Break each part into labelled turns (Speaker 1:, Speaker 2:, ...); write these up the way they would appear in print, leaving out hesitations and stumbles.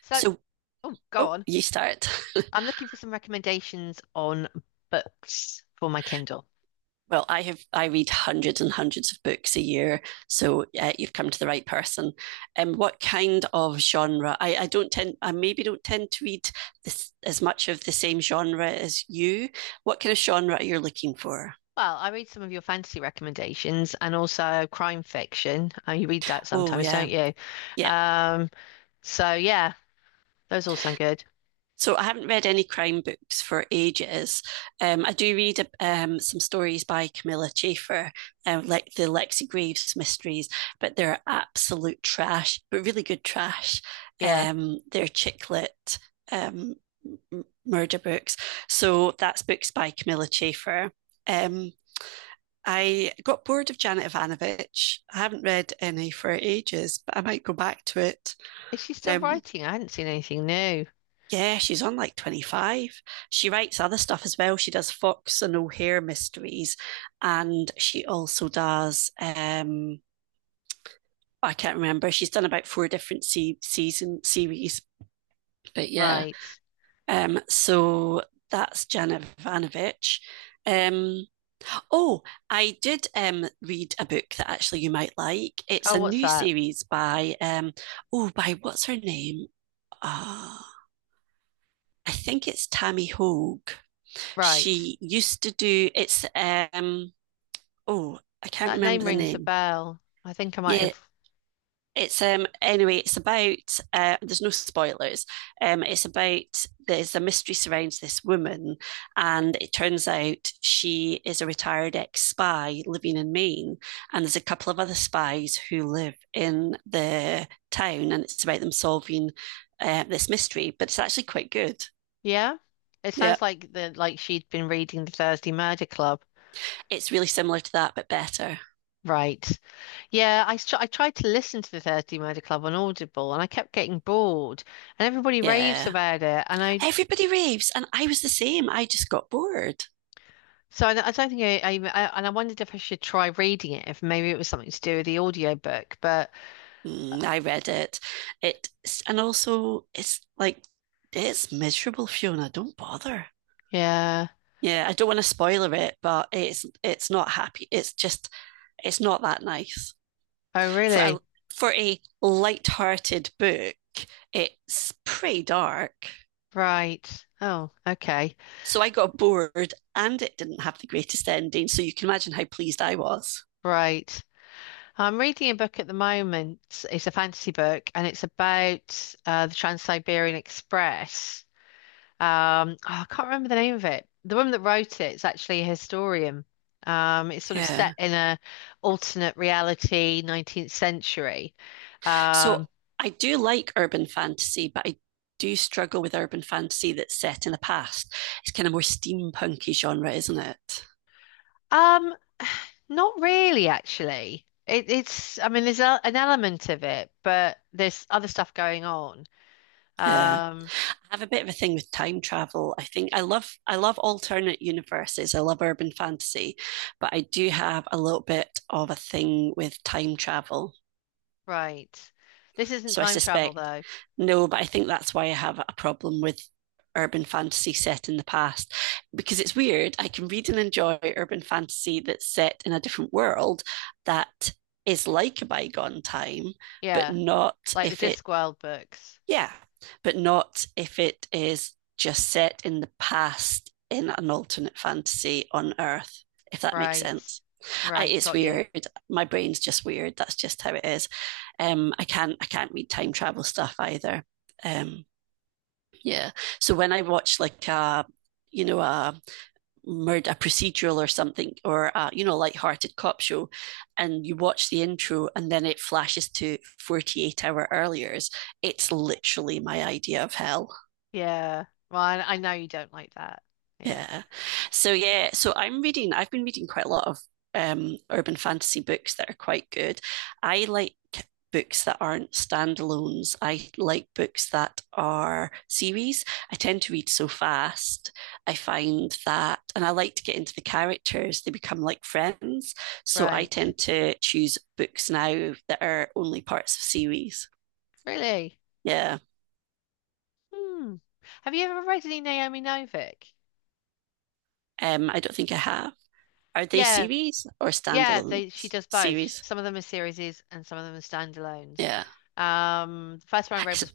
Speaker 1: So,
Speaker 2: So,
Speaker 1: oh, go
Speaker 2: oh,
Speaker 1: on.
Speaker 2: you start.
Speaker 1: I'm looking for some recommendations on books for my Kindle.
Speaker 2: Well, I read hundreds and hundreds of books a year, so you've come to the right person. What kind of genre? I don't tend, I maybe don't tend to read this, as much of the same genre as you. What kind of genre are you looking for?
Speaker 1: Well, I read some of your fantasy recommendations and also crime fiction. You read that
Speaker 2: Oh
Speaker 1: sometimes, don't
Speaker 2: yeah,
Speaker 1: you?
Speaker 2: yeah.
Speaker 1: Um, so yeah, those all sound good.
Speaker 2: So I haven't read any crime books for ages. I do read some stories by Camilla Chafer, like the Lexi Graves mysteries, but they're absolute trash, but really good trash.
Speaker 1: Yeah.
Speaker 2: They're chick lit, um, murder books. So that's books by Camilla Chafer. Um, I got bored of Janet Ivanovic. I haven't read any for ages, but I might go back to it.
Speaker 1: Is she still
Speaker 2: Um,
Speaker 1: writing? I hadn't seen anything new.
Speaker 2: yeah, she's on like 25. She writes other stuff as well. She does Fox and O'Hare mysteries, and she also does, I can't remember. She's done about four different season series, but yeah.
Speaker 1: Right.
Speaker 2: So that's Jana Ivanovic. Um, oh, I did read a book that actually you might like. It's
Speaker 1: Oh,
Speaker 2: a
Speaker 1: what's
Speaker 2: new
Speaker 1: that?
Speaker 2: series by, oh, by what's her name? Ah, uh, I think it's Tammy Hogue.
Speaker 1: Right.
Speaker 2: She used to do, it's um oh I can't
Speaker 1: That name
Speaker 2: remember the
Speaker 1: rings a
Speaker 2: name.
Speaker 1: bell. I think I might
Speaker 2: Yeah,
Speaker 1: have.
Speaker 2: it's anyway, it's about, there's no spoilers. It's about, there's a mystery surrounds this woman, and it turns out she is a retired ex spy living in Maine, and there's a couple of other spies who live in the town, and it's about them solving this mystery. But it's actually quite good.
Speaker 1: Yeah. It
Speaker 2: Yeah,
Speaker 1: sounds like the like she'd been reading the Thursday Murder Club.
Speaker 2: it's really similar to that, but better.
Speaker 1: Right. Yeah, I tried to listen to the Thursday Murder Club on Audible and I kept getting bored and everybody raves
Speaker 2: Yeah.
Speaker 1: about it, and I
Speaker 2: Everybody raves, and I was the same. I just got bored.
Speaker 1: so I, I don't think I and I wondered if I should try reading it, if maybe it was something to do with the audiobook. But uh,
Speaker 2: Mm, I read it. It, and also it's like, it's miserable, Fiona. Don't bother.
Speaker 1: yeah.
Speaker 2: Yeah, I don't want to spoiler it, but it's not happy. It's just, it's not that nice
Speaker 1: Oh
Speaker 2: for a,
Speaker 1: really?
Speaker 2: for a light-hearted book. It's pretty dark.
Speaker 1: Right. Oh, okay.
Speaker 2: So I got bored, and it didn't have the greatest ending. So you can imagine how pleased I was.
Speaker 1: Right. I'm reading a book at the moment. It's a fantasy book and it's about the Trans-Siberian Express. Oh, I can't remember the name of it. The woman that wrote it is actually a historian. It's sort of set
Speaker 2: Yeah.
Speaker 1: in a alternate reality, 19th century.
Speaker 2: So
Speaker 1: Um,
Speaker 2: I do like urban fantasy, but I do struggle with urban fantasy that's set in the past. It's kind of more steampunky genre, isn't it?
Speaker 1: um, Not really, actually. It's I mean, there's an element of it, but there's other stuff going on.
Speaker 2: Yeah.
Speaker 1: Um,
Speaker 2: I have a bit of a thing with time travel. I think I love alternate universes. I love urban fantasy, but I do have a little bit of a thing with time travel.
Speaker 1: right. This isn't
Speaker 2: So I
Speaker 1: time travel,
Speaker 2: suspect,
Speaker 1: though.
Speaker 2: no, but I think that's why I have a problem with urban fantasy set in the past, because it's weird. I can read and enjoy urban fantasy that's set in a different world that is like a bygone time, but
Speaker 1: Yeah,
Speaker 2: not
Speaker 1: like the
Speaker 2: if it,
Speaker 1: Discworld books.
Speaker 2: yeah, but not if it is just set in the past in an alternate fantasy on Earth, if that makes
Speaker 1: Right.
Speaker 2: sense. I,
Speaker 1: Right,
Speaker 2: it's
Speaker 1: got you.
Speaker 2: weird. My brain's just weird. That's just how it is. I can't, I can't read time travel stuff either. Um, yeah. So when I watch like a, a murder, a procedural or something, or a, lighthearted cop show, and you watch the intro and then it flashes to 48 hour earlier, it's literally my idea of hell.
Speaker 1: Yeah. Well, I know you don't like that. Yeah.
Speaker 2: Yeah. So yeah, so I've been reading quite a lot of urban fantasy books that are quite good. I like books that aren't standalones. I like books that are series. I tend to read so fast. I find that, and I like to get into the characters. They become like friends. So I
Speaker 1: Right.
Speaker 2: tend to choose books now that are only parts of series.
Speaker 1: Really?
Speaker 2: Yeah.
Speaker 1: Hmm. Have you ever read any Naomi Novik?
Speaker 2: I don't think I have. Are they
Speaker 1: Yeah,
Speaker 2: series or
Speaker 1: yeah, they she
Speaker 2: standalones?
Speaker 1: does both.
Speaker 2: Series.
Speaker 1: Some of them are series and some of them are standalones.
Speaker 2: Yeah.
Speaker 1: The first one I read
Speaker 2: It's,
Speaker 1: was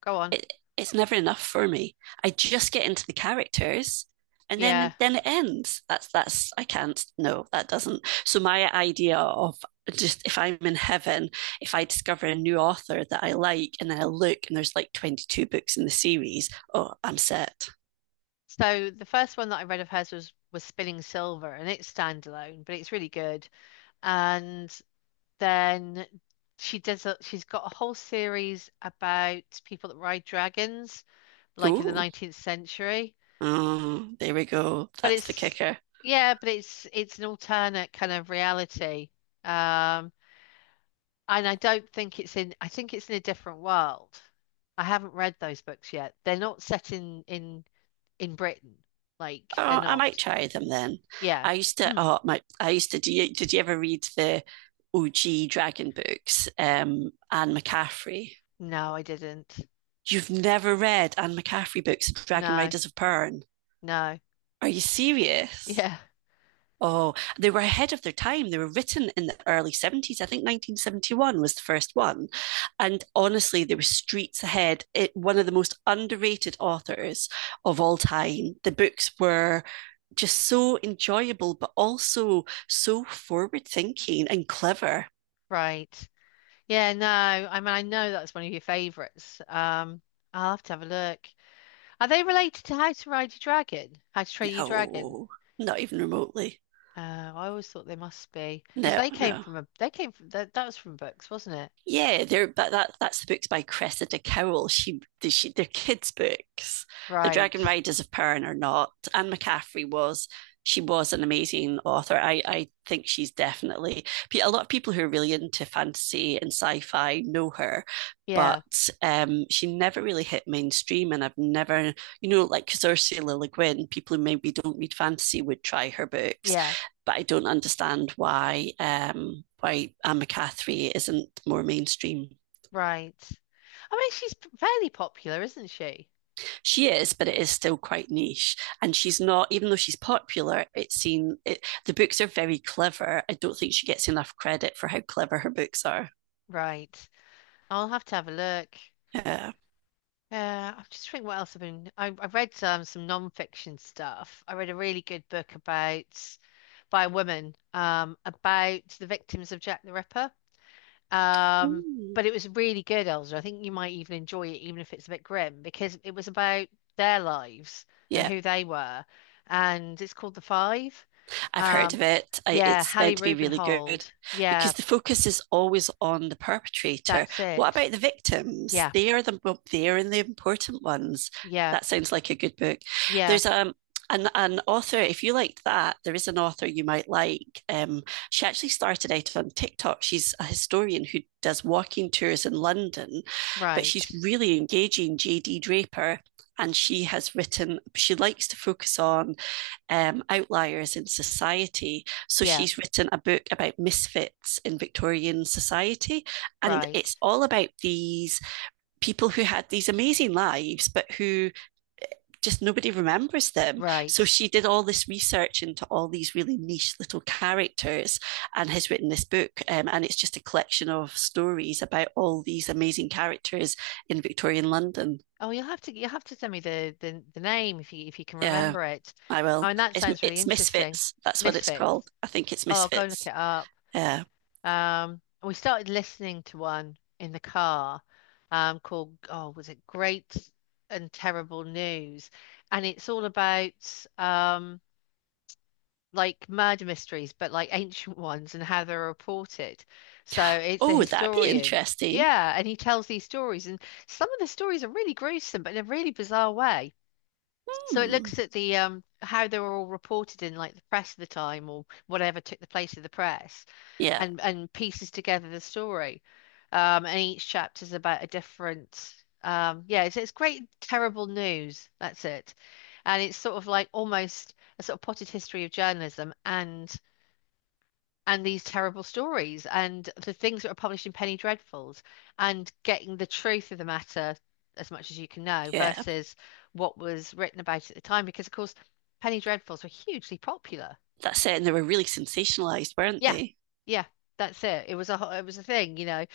Speaker 1: go on.
Speaker 2: it's never enough for me. I just get into the characters, and then
Speaker 1: Yeah.
Speaker 2: then it ends. That's I can't. No, that doesn't. So my idea of, just if I'm in heaven, if I discover a new author that I like, and then I look and there's like 22 books in the series, oh, I'm set.
Speaker 1: So the first one that I read of hers was Spinning Silver, and it's standalone, but it's really good. And then she's got a whole series about people that ride dragons, like in the
Speaker 2: Oh,
Speaker 1: 19th century.
Speaker 2: oh, there we go.
Speaker 1: But
Speaker 2: That's the
Speaker 1: it's
Speaker 2: kicker.
Speaker 1: yeah, but it's an alternate kind of reality. Um, and I don't think it's in, I think it's in a different world. I haven't read those books yet. They're not set in in Britain. Like they're
Speaker 2: Oh, I might
Speaker 1: not.
Speaker 2: try them then.
Speaker 1: Yeah.
Speaker 2: I used to, oh, my, I used to, do you, did you ever read the OG Dragon books? Anne McCaffrey.
Speaker 1: No, I didn't.
Speaker 2: You've never read Anne McCaffrey books, Dragon
Speaker 1: No,
Speaker 2: Riders of Pern.
Speaker 1: no.
Speaker 2: Are you serious?
Speaker 1: Yeah,
Speaker 2: Oh, they were ahead of their time. They were written in the early 70s. I think 1971 was the first one. And honestly, they were streets ahead. It, one of the most underrated authors of all time. The books were just so enjoyable, but also so forward thinking and clever.
Speaker 1: right. Yeah, no. I mean, I know that's one of your favorites. I'll have to have a look. Are they related to How to Ride Your Dragon? How to Train Your Dragon?
Speaker 2: No, not even remotely.
Speaker 1: I always thought they must be, because
Speaker 2: No, no.
Speaker 1: they came from that, that was from books, wasn't it?
Speaker 2: Yeah, they're, but that's the books by Cressida Cowell. She they're kids' books. The
Speaker 1: Right.
Speaker 2: Dragon Riders of Pern are not. Anne McCaffrey was. She was an amazing author. I think she's definitely a lot of people who are really into fantasy and sci-fi know her.
Speaker 1: Yeah.
Speaker 2: But she never really hit mainstream, and I've never, you know, like because Ursula Le Guin, people who maybe don't read fantasy would try her books,
Speaker 1: Yeah.
Speaker 2: but I don't understand why Anne McCaffrey isn't more mainstream.
Speaker 1: Right. I mean, she's fairly popular, isn't she?
Speaker 2: She is, but it is still quite niche, and she's not. Even though she's popular, it's seen. It, the books are very clever. I don't think she gets enough credit for how clever her books are.
Speaker 1: Right. I'll have to have a look.
Speaker 2: Yeah.
Speaker 1: I'm just thinking what else I've been. I read some non-fiction stuff. I read a really good book about by a woman about the victims of Jack the Ripper. Um,
Speaker 2: Ooh.
Speaker 1: but it was really good, Elsa. I think you might even enjoy it, even if it's a bit grim, because it was about their lives and
Speaker 2: Yeah.
Speaker 1: who they were. And it's called The Five.
Speaker 2: I've heard
Speaker 1: Um,
Speaker 2: of it. I,
Speaker 1: yeah,
Speaker 2: it's
Speaker 1: Hallie
Speaker 2: meant to be really good,
Speaker 1: Rubenhold. Yeah,
Speaker 2: because the focus is always on the perpetrator.
Speaker 1: that's
Speaker 2: What
Speaker 1: it.
Speaker 2: about the victims?
Speaker 1: Yeah,
Speaker 2: They are the, well, they are the important ones.
Speaker 1: yeah,
Speaker 2: That sounds like a good book.
Speaker 1: yeah,
Speaker 2: There's an author, if you liked that, there is an author you might like. She actually started out on TikTok. She's a historian who does walking tours in London, but she's
Speaker 1: right.
Speaker 2: really engaging, JD Draper. And she has written, she likes to focus on outliers in society. So
Speaker 1: Yeah,
Speaker 2: she's written a book about misfits in Victorian society. And
Speaker 1: right,
Speaker 2: it's all about these people who had these amazing lives, but who just nobody remembers them.
Speaker 1: right.
Speaker 2: So she did all this research into all these really niche little characters and has written this book. And it's just a collection of stories about all these amazing characters in Victorian London.
Speaker 1: Oh, you'll have to send me the name if you can
Speaker 2: Yeah.
Speaker 1: remember it.
Speaker 2: I
Speaker 1: Oh,
Speaker 2: will.
Speaker 1: and that
Speaker 2: It's,
Speaker 1: sounds really
Speaker 2: it's
Speaker 1: interesting.
Speaker 2: Misfits. That's what it's
Speaker 1: Misfits.
Speaker 2: called. I think it's
Speaker 1: Oh, I'll go and look
Speaker 2: Misfits.
Speaker 1: it up.
Speaker 2: Yeah.
Speaker 1: We started listening to one in the car, called, oh, was it Great and Terrible News? And it's all about like murder mysteries, but like ancient ones and how they're reported. So it's a
Speaker 2: Oh, would that be
Speaker 1: historian.
Speaker 2: interesting?
Speaker 1: Yeah, and he tells these stories, and some of the stories are really gruesome, but in a really bizarre way. So it
Speaker 2: Hmm.
Speaker 1: looks at the how they were all reported in like the press of the time, or whatever took the place of the press,
Speaker 2: Yeah,
Speaker 1: and pieces together the story. And each chapter's about a different. Yeah, it's great. Terrible news. That's it. And it's sort of like almost a sort of potted history of journalism, and these terrible stories and the things that are published in Penny Dreadfuls, and getting the truth of the matter as much as you can know
Speaker 2: yeah.
Speaker 1: versus what was written about at the time. Because of course, Penny Dreadfuls were hugely popular.
Speaker 2: That it. And they were really sensationalized, weren't
Speaker 1: Yeah,
Speaker 2: they?
Speaker 1: yeah, that's it. It was a it was a thing, you know.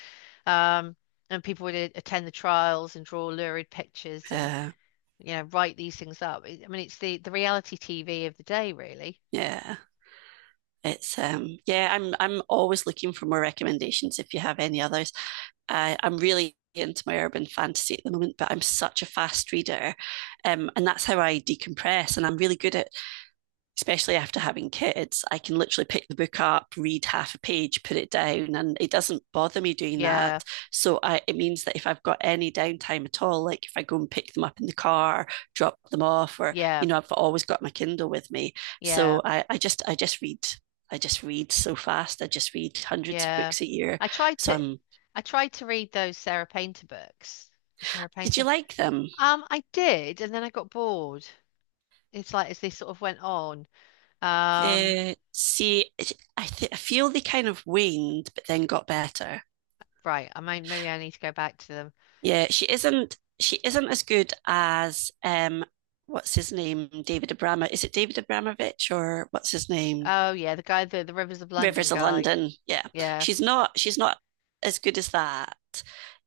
Speaker 1: Um, and people would attend the trials and draw lurid pictures and,
Speaker 2: Uh,
Speaker 1: you know, write these things up. I mean, it's the reality TV of the day, really.
Speaker 2: yeah. It's yeah, I'm always looking for more recommendations if you have any others. I'm really into my urban fantasy at the moment, but I'm such a fast reader. And that's how I decompress. And I'm really good at, especially after having kids, I can literally pick the book up, read half a page, put it down, and it doesn't bother me doing
Speaker 1: Yeah,
Speaker 2: that. So I, it means that if I've got any downtime at all, like if I go and pick them up in the car, drop them off, or you
Speaker 1: yeah,
Speaker 2: know, I've always got my Kindle with me.
Speaker 1: yeah,
Speaker 2: So I just, I just read. I just read so fast. I just read hundreds of
Speaker 1: yeah.
Speaker 2: books a year.
Speaker 1: I tried
Speaker 2: So
Speaker 1: to,
Speaker 2: I'm.
Speaker 1: I tried to read those Sarah Painter books. Sarah
Speaker 2: Did
Speaker 1: Painter.
Speaker 2: you like them?
Speaker 1: I did, and then I got bored. It's like as they sort of went on. Um,
Speaker 2: See, I feel they kind of waned, but then got better.
Speaker 1: right. I mean, maybe I need to go back to them.
Speaker 2: Yeah, she isn't as good as what's his name? David Abrama. Is it David Abramovich or what's his name?
Speaker 1: Oh yeah, the guy, the Rivers of London
Speaker 2: Rivers of
Speaker 1: guy.
Speaker 2: London. Yeah.
Speaker 1: Yeah,
Speaker 2: She's not as good as that.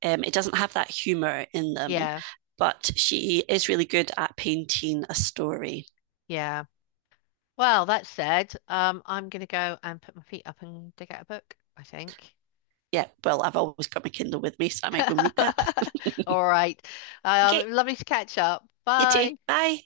Speaker 2: It doesn't have that humor in them,
Speaker 1: yeah,
Speaker 2: but she is really good at painting a story.
Speaker 1: yeah. Well, that said, I'm gonna go and put my feet up and dig out a book, I think.
Speaker 2: Yeah, well, I've always got my Kindle with me, so I might go and read that.
Speaker 1: All right.
Speaker 2: Okay,
Speaker 1: Lovely to catch up.
Speaker 2: you too.
Speaker 1: Bye.
Speaker 2: Bye.